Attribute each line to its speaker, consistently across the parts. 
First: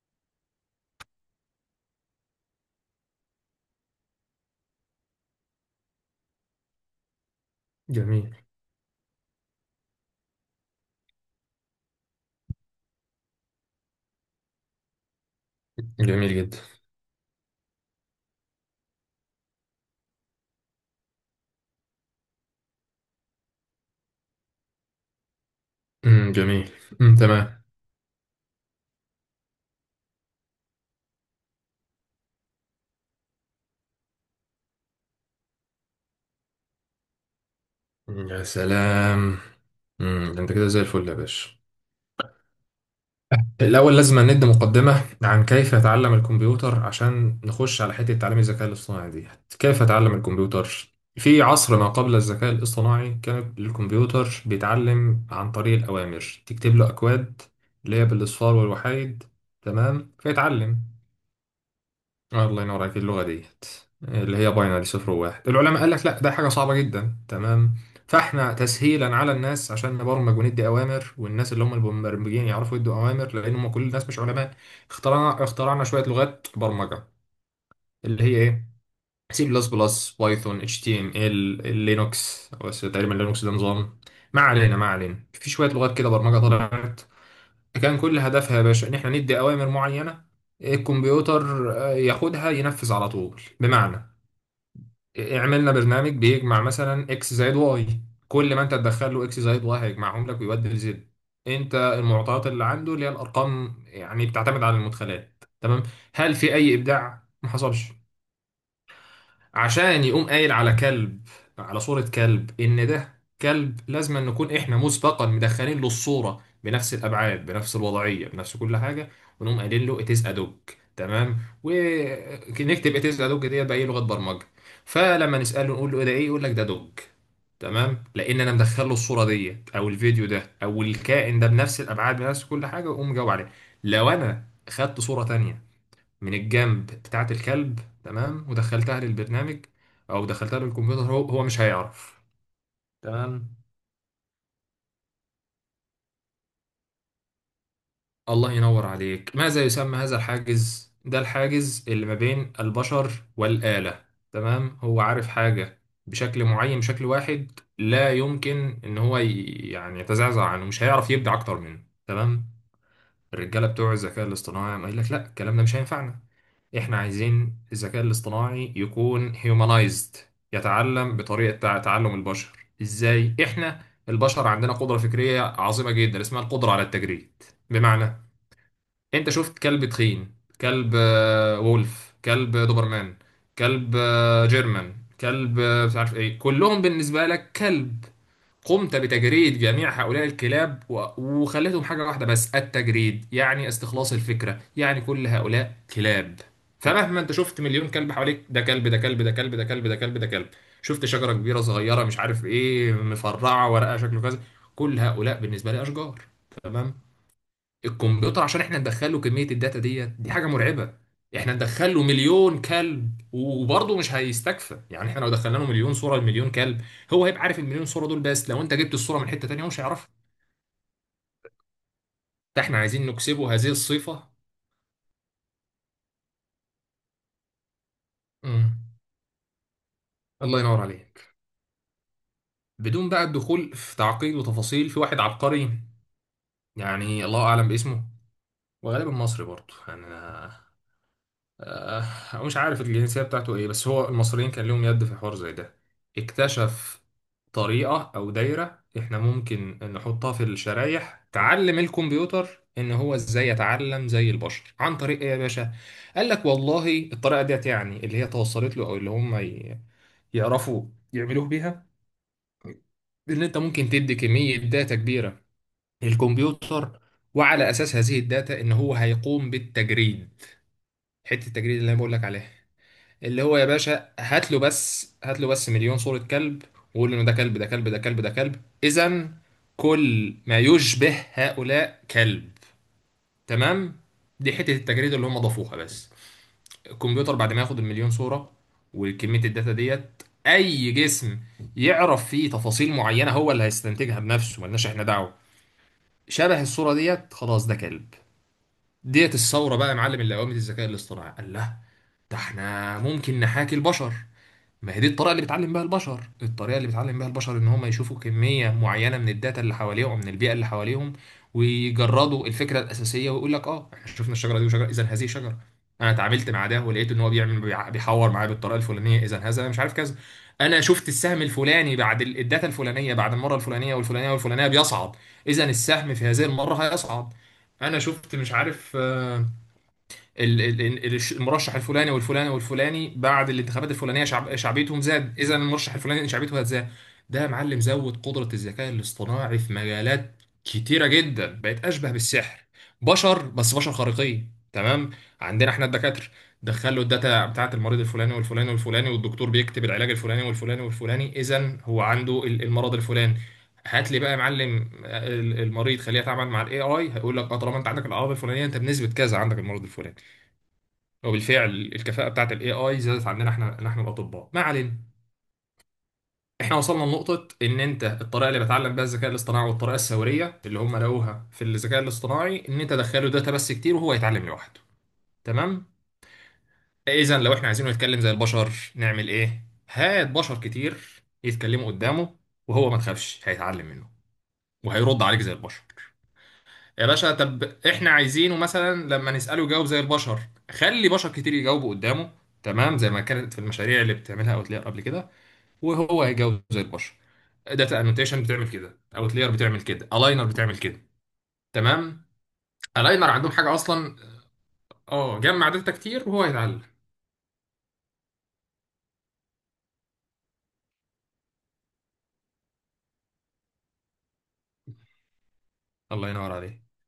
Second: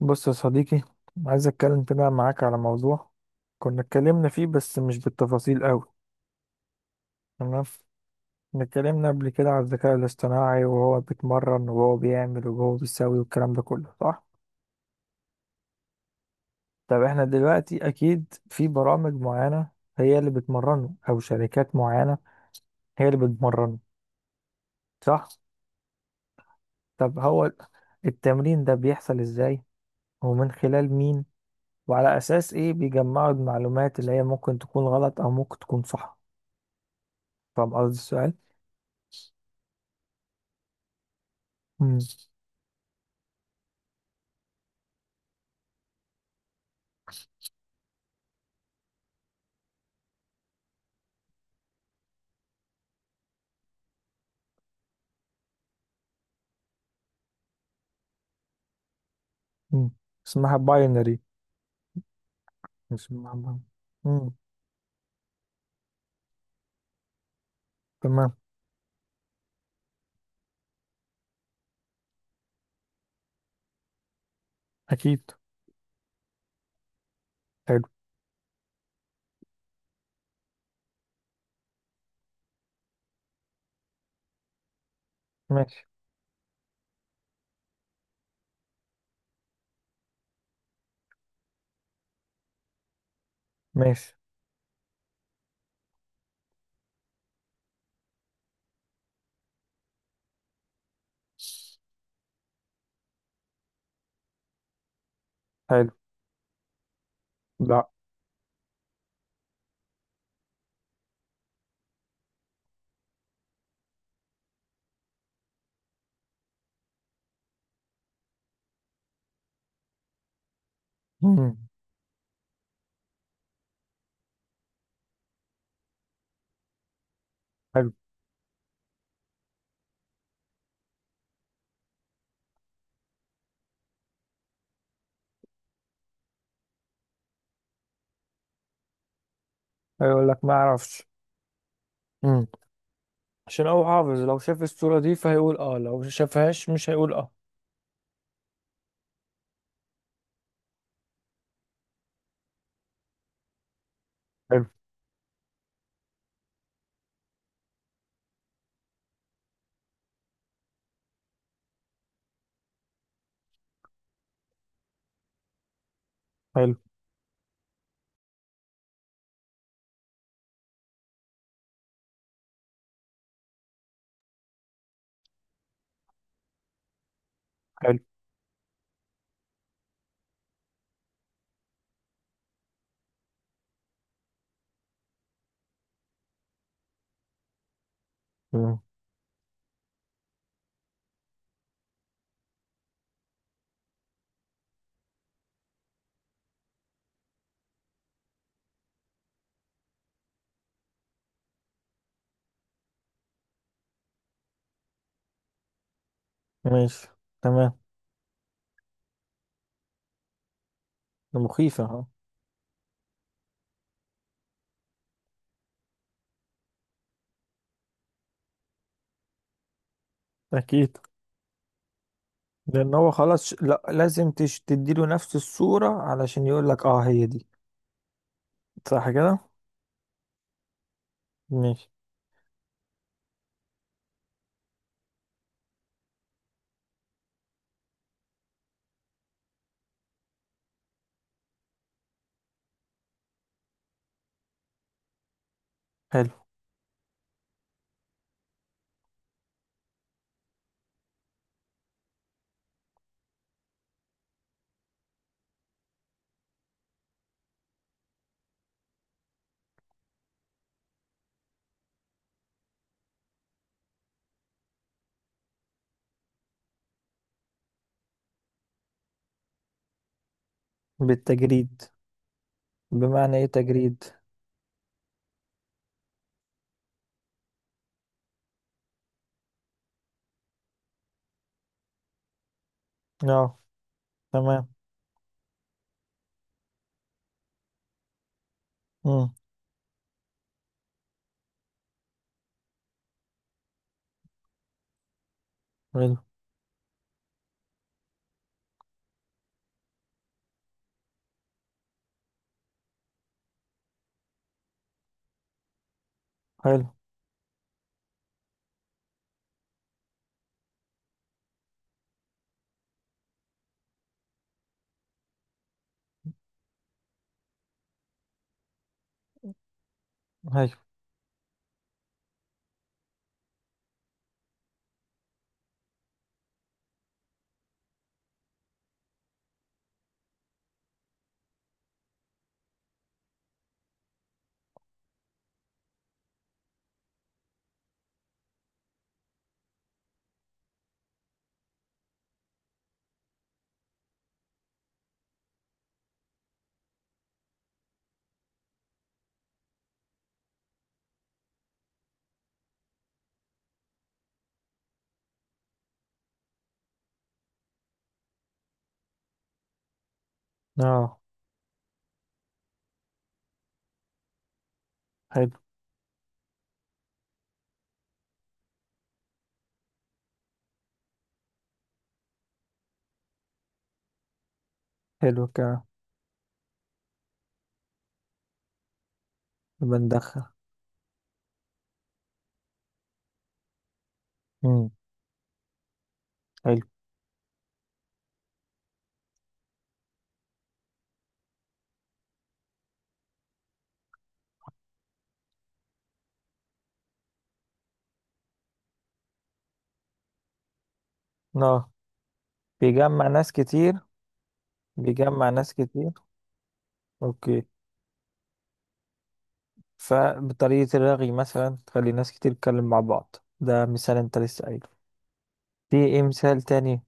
Speaker 1: بص يا صديقي، عايز اتكلم كده معاك على موضوع كنا اتكلمنا فيه بس مش بالتفاصيل قوي. تمام.
Speaker 2: جميل،
Speaker 1: كنا اتكلمنا قبل كده على الذكاء الاصطناعي، وهو بيتمرن وهو بيعمل وهو بيسوي والكلام ده كله صح.
Speaker 2: جميل جدا.
Speaker 1: طب احنا دلوقتي اكيد في برامج معينة هي اللي بتمرنه، او شركات معينة هي اللي بتمرنه، صح؟
Speaker 2: امم، جميل. امم،
Speaker 1: طب هو
Speaker 2: تمام.
Speaker 1: التمرين ده بيحصل ازاي؟ ومن خلال مين؟ وعلى اساس ايه بيجمعوا المعلومات اللي هي ممكن تكون غلط او ممكن تكون صح؟ فاهم قصدي السؤال؟
Speaker 2: يا سلام. امم، ده انت كده زي الفل يا باشا.
Speaker 1: مم.
Speaker 2: الاول لازم ندي مقدمه عن كيف يتعلم الكمبيوتر عشان نخش على حته تعليم الذكاء الاصطناعي دي. كيف اتعلم الكمبيوتر؟ في عصر ما قبل الذكاء الاصطناعي كان الكمبيوتر بيتعلم عن طريق الاوامر، تكتب له اكواد اللي هي بالاصفار والوحايد،
Speaker 1: مم.
Speaker 2: تمام،
Speaker 1: اسمها
Speaker 2: فيتعلم.
Speaker 1: باينري.
Speaker 2: آه، الله ينور عليك اللغة
Speaker 1: اسمها باينري.
Speaker 2: ديت.
Speaker 1: مم.
Speaker 2: اللي هي باينري، صفر وواحد. العلماء قال لك لا، ده حاجة صعبة جدا، تمام.
Speaker 1: تمام.
Speaker 2: فاحنا تسهيلا على الناس عشان نبرمج وندي اوامر، والناس اللي هم المبرمجين يعرفوا يدوا اوامر، لان هم كل الناس مش علماء.
Speaker 1: اكيد.
Speaker 2: اخترعنا شوية لغات برمجة.
Speaker 1: حلو.
Speaker 2: اللي هي ايه؟ سي بلس بلس، بايثون، اتش تي ام ال، لينوكس، بس تقريبا لينوكس ده نظام. ما علينا، ما علينا. في شوية
Speaker 1: ماشي.
Speaker 2: لغات كده برمجة طلعت، كان كل هدفها يا باشا ان احنا ندي اوامر معينه الكمبيوتر ياخدها ينفذ على طول. بمعنى،
Speaker 1: ماشي.
Speaker 2: عملنا برنامج بيجمع مثلا اكس زائد واي. كل ما انت تدخل له اكس زائد واي هيجمعهم لك ويودي لزد. انت المعطيات اللي عنده اللي هي الارقام يعني بتعتمد على المدخلات، تمام.
Speaker 1: حلو.
Speaker 2: هل في اي ابداع؟ ما
Speaker 1: لا.
Speaker 2: حصلش. عشان يقوم قايل على كلب، على صورة كلب، إن ده كلب، لازم أن نكون إحنا مسبقا مدخلين له الصورة بنفس الأبعاد، بنفس الوضعية، بنفس كل حاجة. ونقوم قايلين له it is a dog، تمام.
Speaker 1: مم.
Speaker 2: ونكتب it is a dog ديت بأي لغة برمجة. فلما نسأله نقول له إيه ده، إيه؟ يقول لك ده دوج.
Speaker 1: حلو.
Speaker 2: تمام، لأن أنا مدخل له الصورة ديت أو الفيديو ده أو الكائن ده بنفس الأبعاد، بنفس كل حاجة، ويقوم جاوب عليه. لو أنا خدت صورة تانية من الجنب بتاعة الكلب، تمام، ودخلتها للبرنامج أو
Speaker 1: هيقول لك ما
Speaker 2: دخلتها
Speaker 1: اعرفش.
Speaker 2: للكمبيوتر، هو مش هيعرف،
Speaker 1: مم.
Speaker 2: تمام.
Speaker 1: عشان هو حافظ، لو شاف الصورة دي فهيقول اه، لو ما شافهاش مش هيقول اه.
Speaker 2: الله ينور عليك. ماذا يسمى هذا الحاجز؟ ده الحاجز اللي ما بين البشر والآلة،
Speaker 1: حلو.
Speaker 2: تمام. هو عارف حاجة بشكل معين، بشكل واحد، لا يمكن ان هو يعني يتزعزع عنه، مش هيعرف يبدع اكتر منه، تمام. الرجاله بتوع الذكاء الاصطناعي قايل لك لا، الكلام ده مش هينفعنا.
Speaker 1: حلو.
Speaker 2: احنا عايزين الذكاء الاصطناعي يكون هيومنايزد، يتعلم بطريقة تعلم البشر. ازاي؟ احنا البشر عندنا قدرة فكرية عظيمة جدا اسمها القدرة على التجريد.
Speaker 1: حلو.
Speaker 2: بمعنى، انت شفت كلب تخين، كلب وولف، كلب دوبرمان، كلب جيرمان، كلب مش عارف ايه، كلهم بالنسبة لك كلب.
Speaker 1: مم.
Speaker 2: قمت بتجريد جميع هؤلاء الكلاب وخليتهم حاجة واحدة. بس التجريد يعني استخلاص الفكرة، يعني كل هؤلاء كلاب. فمهما انت شفت مليون كلب حواليك، ده كلب، ده كلب، ده كلب، ده كلب، ده كلب، ده كلب. شفت شجرة كبيرة، صغيرة، مش عارف ايه، مفرعة، ورقها شكله كذا، كل هؤلاء بالنسبة لي أشجار، تمام.
Speaker 1: ماشي. تمام.
Speaker 2: الكمبيوتر عشان احنا ندخله كمية الداتا ديت، دي حاجة مرعبة.
Speaker 1: ده
Speaker 2: احنا
Speaker 1: مخيفة
Speaker 2: ندخله
Speaker 1: اه.
Speaker 2: مليون كلب وبرضه مش هيستكفى، يعني احنا لو دخلنا له مليون صورة لمليون كلب، هو هيبقى عارف المليون صورة دول، بس لو انت جبت الصورة من حتة تانية هو مش هيعرفها.
Speaker 1: اكيد.
Speaker 2: فاحنا
Speaker 1: لان
Speaker 2: عايزين
Speaker 1: هو خلاص
Speaker 2: نكسبه هذه
Speaker 1: لا،
Speaker 2: الصفة.
Speaker 1: لازم تديله نفس الصورة علشان يقول لك اه هي دي.
Speaker 2: امم
Speaker 1: صح كده؟
Speaker 2: الله ينور عليك.
Speaker 1: ماشي.
Speaker 2: بدون بقى الدخول في تعقيد وتفاصيل، في واحد عبقري، يعني الله اعلم باسمه، وغالبا مصري برضه يعني. مش عارف الجنسية بتاعته ايه، بس هو المصريين كان لهم يد في حوار زي ده.
Speaker 1: حلو.
Speaker 2: اكتشف طريقة او دايرة احنا ممكن نحطها في الشرايح تعلم الكمبيوتر ان هو ازاي يتعلم زي البشر. عن طريق ايه يا باشا؟ قال لك والله الطريقة ديت، يعني اللي هي توصلت له او اللي هم يعرفوا يعملوه بيها، ان انت ممكن تدي كمية داتا كبيرة للكمبيوتر، وعلى اساس هذه الداتا ان هو هيقوم بالتجريد. حتة التجريد
Speaker 1: بالتجريد.
Speaker 2: اللي انا بقول لك عليها
Speaker 1: بمعنى
Speaker 2: اللي
Speaker 1: ايه
Speaker 2: هو يا
Speaker 1: تجريد؟
Speaker 2: باشا، هات له بس، هات له بس مليون صورة كلب، وقول له إن ده كلب، ده كلب، ده كلب، ده كلب، إذا كل ما يشبه هؤلاء كلب،
Speaker 1: اه.
Speaker 2: تمام. دي
Speaker 1: تمام.
Speaker 2: حتة التجريد اللي هم ضافوها. بس الكمبيوتر بعد ما ياخد المليون صورة
Speaker 1: امم.
Speaker 2: وكمية الداتا ديت، أي جسم يعرف فيه تفاصيل معينة هو اللي هيستنتجها بنفسه، ملناش إحنا دعوة.
Speaker 1: حلو.
Speaker 2: شبه الصورة ديت، خلاص ده كلب. ديت الثورة بقى يا معلم اللي قامت. الذكاء الاصطناعي قال لا، ده احنا ممكن نحاكي البشر. ما هي دي الطريقه اللي بيتعلم بيها البشر. الطريقه
Speaker 1: حلو.
Speaker 2: اللي بيتعلم بيها البشر ان هم يشوفوا كميه معينه من الداتا اللي حواليهم، من البيئه اللي حواليهم، ويجردوا الفكره الاساسيه، ويقول لك اه، احنا شفنا الشجره دي وشجره، اذا هذه شجره. انا اتعاملت مع ده ولقيت ان هو بيحور معايا بالطريقه الفلانيه، اذا هذا مش عارف كذا.
Speaker 1: حلو.
Speaker 2: انا شفت السهم الفلاني بعد الداتا الفلانيه، بعد المره الفلانيه والفلانيه والفلانيه بيصعد، اذا السهم في هذه المره هيصعد. انا شفت مش عارف المرشح الفلاني والفلاني والفلاني بعد الانتخابات الفلانيه شعبيتهم زاد، اذا المرشح الفلاني شعبيته هتزاد. ده يا معلم زود قدره الذكاء الاصطناعي في مجالات كتيره جدا، بقت اشبه بالسحر، بشر بس بشر خارقين، تمام. عندنا احنا الدكاتره، دخلوا الداتا بتاعت المريض الفلاني والفلاني والفلاني والدكتور بيكتب العلاج الفلاني والفلاني والفلاني، اذا هو عنده المرض الفلاني. هات لي بقى يا معلم المريض، خليه يتعامل مع الاي اي، هيقول لك اه طالما انت عندك الاعراض الفلانيه انت بنسبه كذا عندك المرض الفلاني.
Speaker 1: اه.
Speaker 2: وبالفعل الكفاءة بتاعت الاي اي زادت عندنا احنا الاطباء، ما علينا.
Speaker 1: حلو.
Speaker 2: احنا وصلنا لنقطة ان انت الطريقة اللي بتعلم بيها الذكاء الاصطناعي والطريقة الثورية اللي هم لقوها في الذكاء الاصطناعي ان انت تدخله داتا بس كتير وهو يتعلم لوحده،
Speaker 1: حلو كده.
Speaker 2: تمام. اذا لو احنا عايزينه يتكلم زي البشر نعمل ايه؟
Speaker 1: يبقى
Speaker 2: هات
Speaker 1: ندخل.
Speaker 2: بشر كتير يتكلموا قدامه، وهو ما تخافش هيتعلم منه،
Speaker 1: امم.
Speaker 2: وهيرد عليك زي البشر.
Speaker 1: حلو.
Speaker 2: يا باشا، طب احنا عايزينه مثلا لما نسأله يجاوب زي البشر، خلي بشر كتير يجاوبوا قدامه، تمام، زي ما كانت في المشاريع اللي بتعملها اوتلاير قبل كده، وهو هيجاوب زي البشر. داتا انوتيشن بتعمل كده، اوتلاير بتعمل كده، الاينر بتعمل كده،
Speaker 1: اه.
Speaker 2: تمام.
Speaker 1: بيجمع
Speaker 2: الاينر عندهم
Speaker 1: ناس
Speaker 2: حاجه
Speaker 1: كتير.
Speaker 2: اصلا، اه،
Speaker 1: بيجمع
Speaker 2: جمع
Speaker 1: ناس
Speaker 2: داتا
Speaker 1: كتير.
Speaker 2: كتير وهو يتعلم.
Speaker 1: اوكي. فبطريقة الرغي مثلا تخلي ناس كتير تتكلم مع بعض، ده مثال انت لسه قايله. في ايه
Speaker 2: الله ينور
Speaker 1: مثال
Speaker 2: عليك.
Speaker 1: تاني؟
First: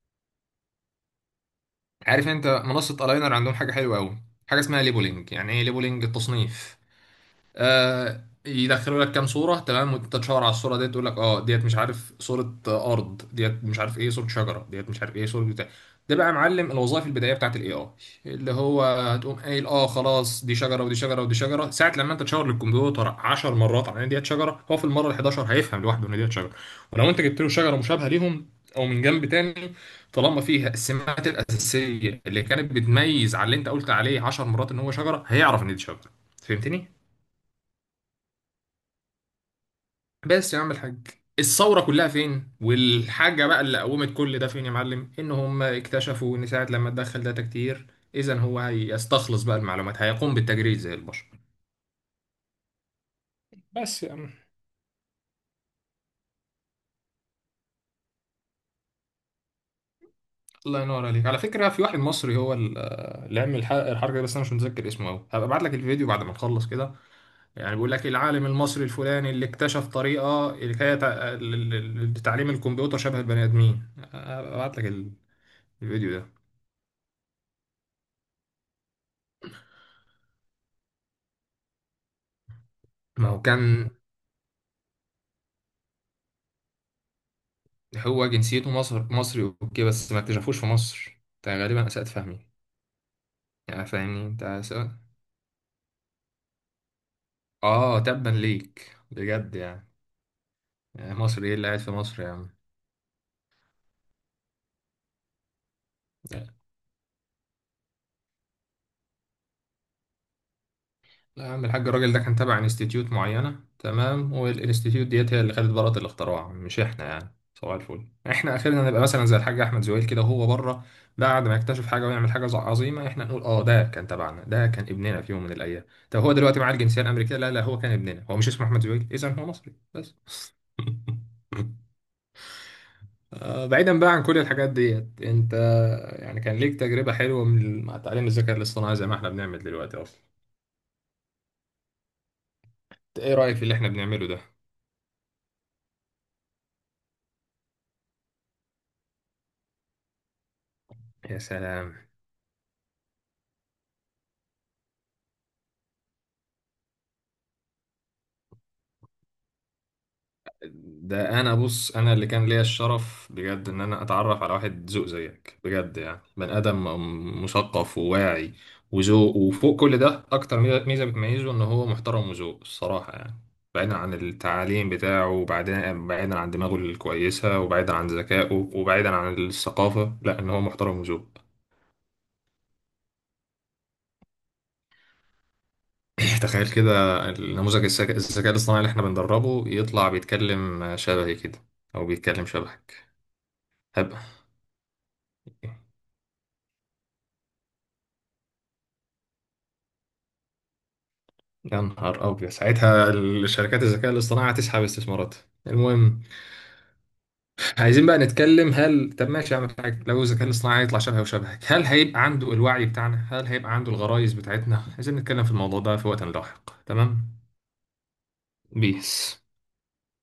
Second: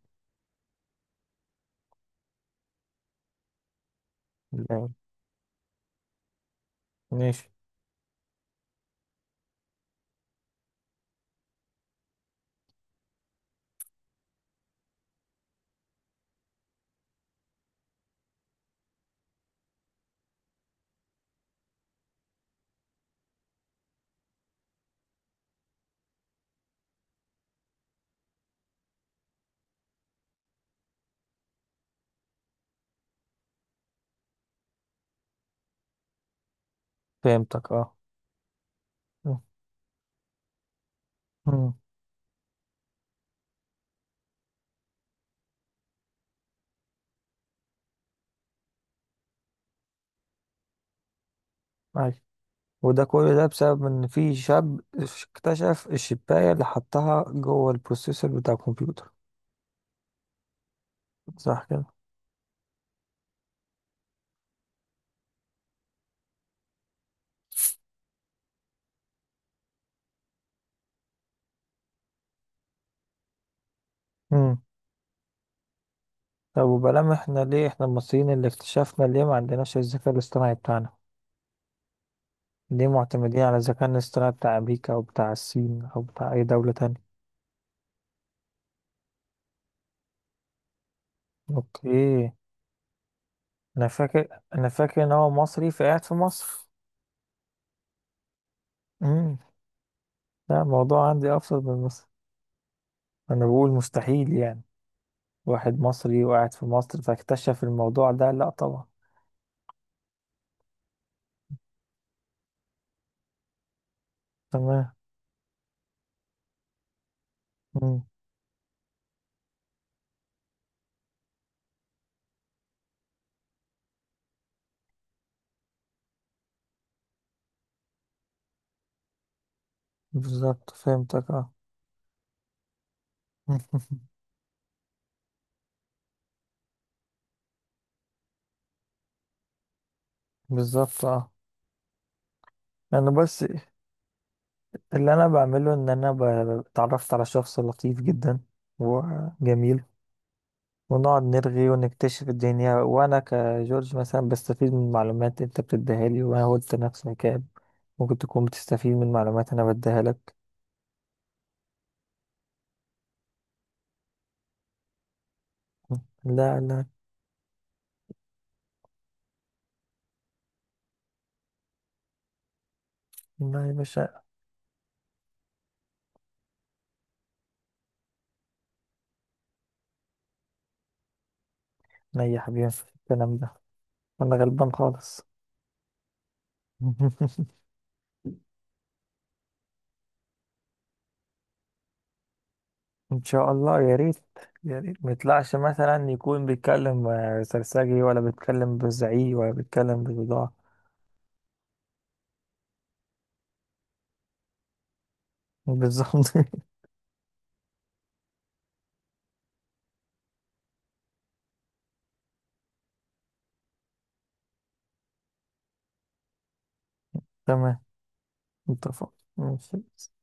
Speaker 2: عارف انت منصه الاينر عندهم حاجه حلوه قوي، حاجه اسمها
Speaker 1: لا،
Speaker 2: ليبلنج. يعني ايه ليبلنج؟ التصنيف.
Speaker 1: ماشي.
Speaker 2: آه، يدخلوا لك كام صورة، تمام، وانت تشاور على الصورة ديت تقول لك اه ديت مش عارف، صورة أرض، ديت مش عارف ايه صورة شجرة، ديت مش عارف ايه صورة بتاع. ده بقى يا معلم الوظائف البدائية بتاعت الاي اي، اللي هو هتقوم قايل اه خلاص دي شجرة ودي شجرة ودي شجرة. ساعة لما انت تشاور للكمبيوتر 10 مرات على ان ديت شجرة، هو في المرة ال 11 هيفهم لوحده ان ديت شجرة. ولو انت جبت له شجرة مشابهة ليهم، او من جنب تاني، طالما فيها السمات الأساسية اللي كانت بتميز على اللي انت قلت عليه 10 مرات ان هو شجرة، هيعرف ان دي شجرة. فهمتني؟
Speaker 1: فهمتك اه.
Speaker 2: بس يا عم الحاج،
Speaker 1: امم.
Speaker 2: الثورة كلها فين والحاجة بقى اللي قومت كل ده فين يا معلم؟ ان هم اكتشفوا ان ساعة لما تدخل داتا كتير، اذا هو هيستخلص بقى المعلومات، هيقوم بالتجريد زي البشر.
Speaker 1: ايوه. وده كل ده بسبب
Speaker 2: بس
Speaker 1: ان
Speaker 2: يا عم،
Speaker 1: في شاب اكتشف الشباية اللي حطها جوه البروسيسور بتاع الكمبيوتر.
Speaker 2: الله ينور عليك. على
Speaker 1: صح
Speaker 2: فكرة، في واحد مصري هو اللي عمل الحركة دي، بس انا مش متذكر اسمه قوي، هبقى ابعت لك الفيديو بعد ما نخلص كده. يعني بيقول لك العالم المصري الفلاني اللي اكتشف طريقة اللي هي لتعليم الكمبيوتر شبه البني ادمين. هبقى
Speaker 1: كده؟
Speaker 2: ابعت لك الفيديو ده.
Speaker 1: طب وبلام احنا، ليه احنا المصريين اللي اكتشفنا ليه ما عندناش الذكاء الاصطناعي بتاعنا؟ ليه
Speaker 2: ما
Speaker 1: معتمدين
Speaker 2: هو
Speaker 1: على الذكاء
Speaker 2: كان
Speaker 1: الاصطناعي بتاع امريكا او بتاع الصين او بتاع اي دولة تانية؟
Speaker 2: هو جنسيته مصر، مصري اوكي، بس ما اكتشفوش في مصر. انت غالبا اسأت
Speaker 1: اوكي.
Speaker 2: فهمي، يعني
Speaker 1: انا
Speaker 2: فاهمني
Speaker 1: فاكر،
Speaker 2: انت،
Speaker 1: انا
Speaker 2: أسأت.
Speaker 1: فاكر ان هو مصري فقاعد في مصر.
Speaker 2: اه، تبا ليك
Speaker 1: امم.
Speaker 2: بجد يعني.
Speaker 1: لا، الموضوع
Speaker 2: يعني
Speaker 1: عندي
Speaker 2: مصري ايه
Speaker 1: ابسط
Speaker 2: اللي قاعد
Speaker 1: من
Speaker 2: في
Speaker 1: مصر.
Speaker 2: مصر يا عم؟
Speaker 1: انا بقول مستحيل يعني واحد مصري
Speaker 2: لا،
Speaker 1: وقاعد في مصر فاكتشف الموضوع ده، لا طبعا.
Speaker 2: لا يا عم الحاج، الراجل ده كان تابع انستيتيوت معينة، تمام،
Speaker 1: تمام.
Speaker 2: والانستيتيوت ديت هي اللي خدت براءة الاختراع، مش احنا. يعني صباح
Speaker 1: امم.
Speaker 2: الفل، احنا اخرنا نبقى مثلا زي الحاج احمد زويل كده وهو بره، بعد ما يكتشف حاجه ويعمل حاجه عظيمه، احنا نقول اه ده كان تبعنا، ده كان ابننا في يوم من الايام. طب هو دلوقتي معاه الجنسيه الامريكيه؟ لا، لا، هو كان ابننا، هو مش اسمه احمد زويل، اذا هو مصري بس.
Speaker 1: بالظبط، فهمتك اه.
Speaker 2: بعيدا بقى عن كل الحاجات ديت، انت يعني كان ليك تجربة حلوة من مع تعليم الذكاء الاصطناعي زي ما احنا بنعمل دلوقتي اصلا؟
Speaker 1: بالظبط اه. انا
Speaker 2: ايه
Speaker 1: بس،
Speaker 2: رأيك في اللي احنا بنعمله ده؟
Speaker 1: اللي انا بعمله ان انا اتعرفت على شخص لطيف جدا وجميل، ونقعد
Speaker 2: يا
Speaker 1: نرغي
Speaker 2: سلام.
Speaker 1: ونكتشف الدنيا، وانا كجورج مثلا بستفيد من معلومات انت بتديها لي. وانا قلت نفس الكلام، ممكن تكون بتستفيد من معلومات انا بديها لك.
Speaker 2: ده انا بص، انا اللي كان ليا الشرف بجد ان انا اتعرف على واحد ذوق زيك، بجد يعني، بني
Speaker 1: لا
Speaker 2: ادم
Speaker 1: لا
Speaker 2: مثقف وواعي وذوق، وفوق كل ده اكتر ميزة بتميزه ان هو محترم وذوق الصراحه يعني.
Speaker 1: لا يا
Speaker 2: بعيدا
Speaker 1: باشا،
Speaker 2: عن التعليم بتاعه، وبعدين بعيدا عن دماغه الكويسه، وبعيدا عن ذكائه، وبعيدا عن الثقافه، لا، ان هو محترم وذوق.
Speaker 1: انا يا حبيبي مفيش الكلام ده، انا غلبان خالص.
Speaker 2: تخيل كده، النموذج الذكاء الاصطناعي اللي احنا بندربه يطلع بيتكلم شبهي كده، او بيتكلم شبهك.
Speaker 1: ان شاء الله، يا
Speaker 2: هبقى.
Speaker 1: ريت. يا ريت ما يطلعش مثلا يكون بيتكلم سرسجي، ولا بيتكلم بزعيق، ولا بيتكلم بضاعة.
Speaker 2: يا نهار أبيض، ساعتها الشركات الذكاء الاصطناعي هتسحب استثماراتها. المهم،
Speaker 1: بالظبط.
Speaker 2: عايزين بقى نتكلم، هل طب ماشي أعمل حاجة لو الذكاء الاصطناعي هيطلع شبهي وشبهك، هل هيبقى عنده الوعي بتاعنا؟ هل هيبقى عنده الغرائز بتاعتنا؟ عايزين نتكلم في الموضوع ده في وقت لاحق، تمام.
Speaker 1: تمام. اتفق.
Speaker 2: بيس.
Speaker 1: ماشي.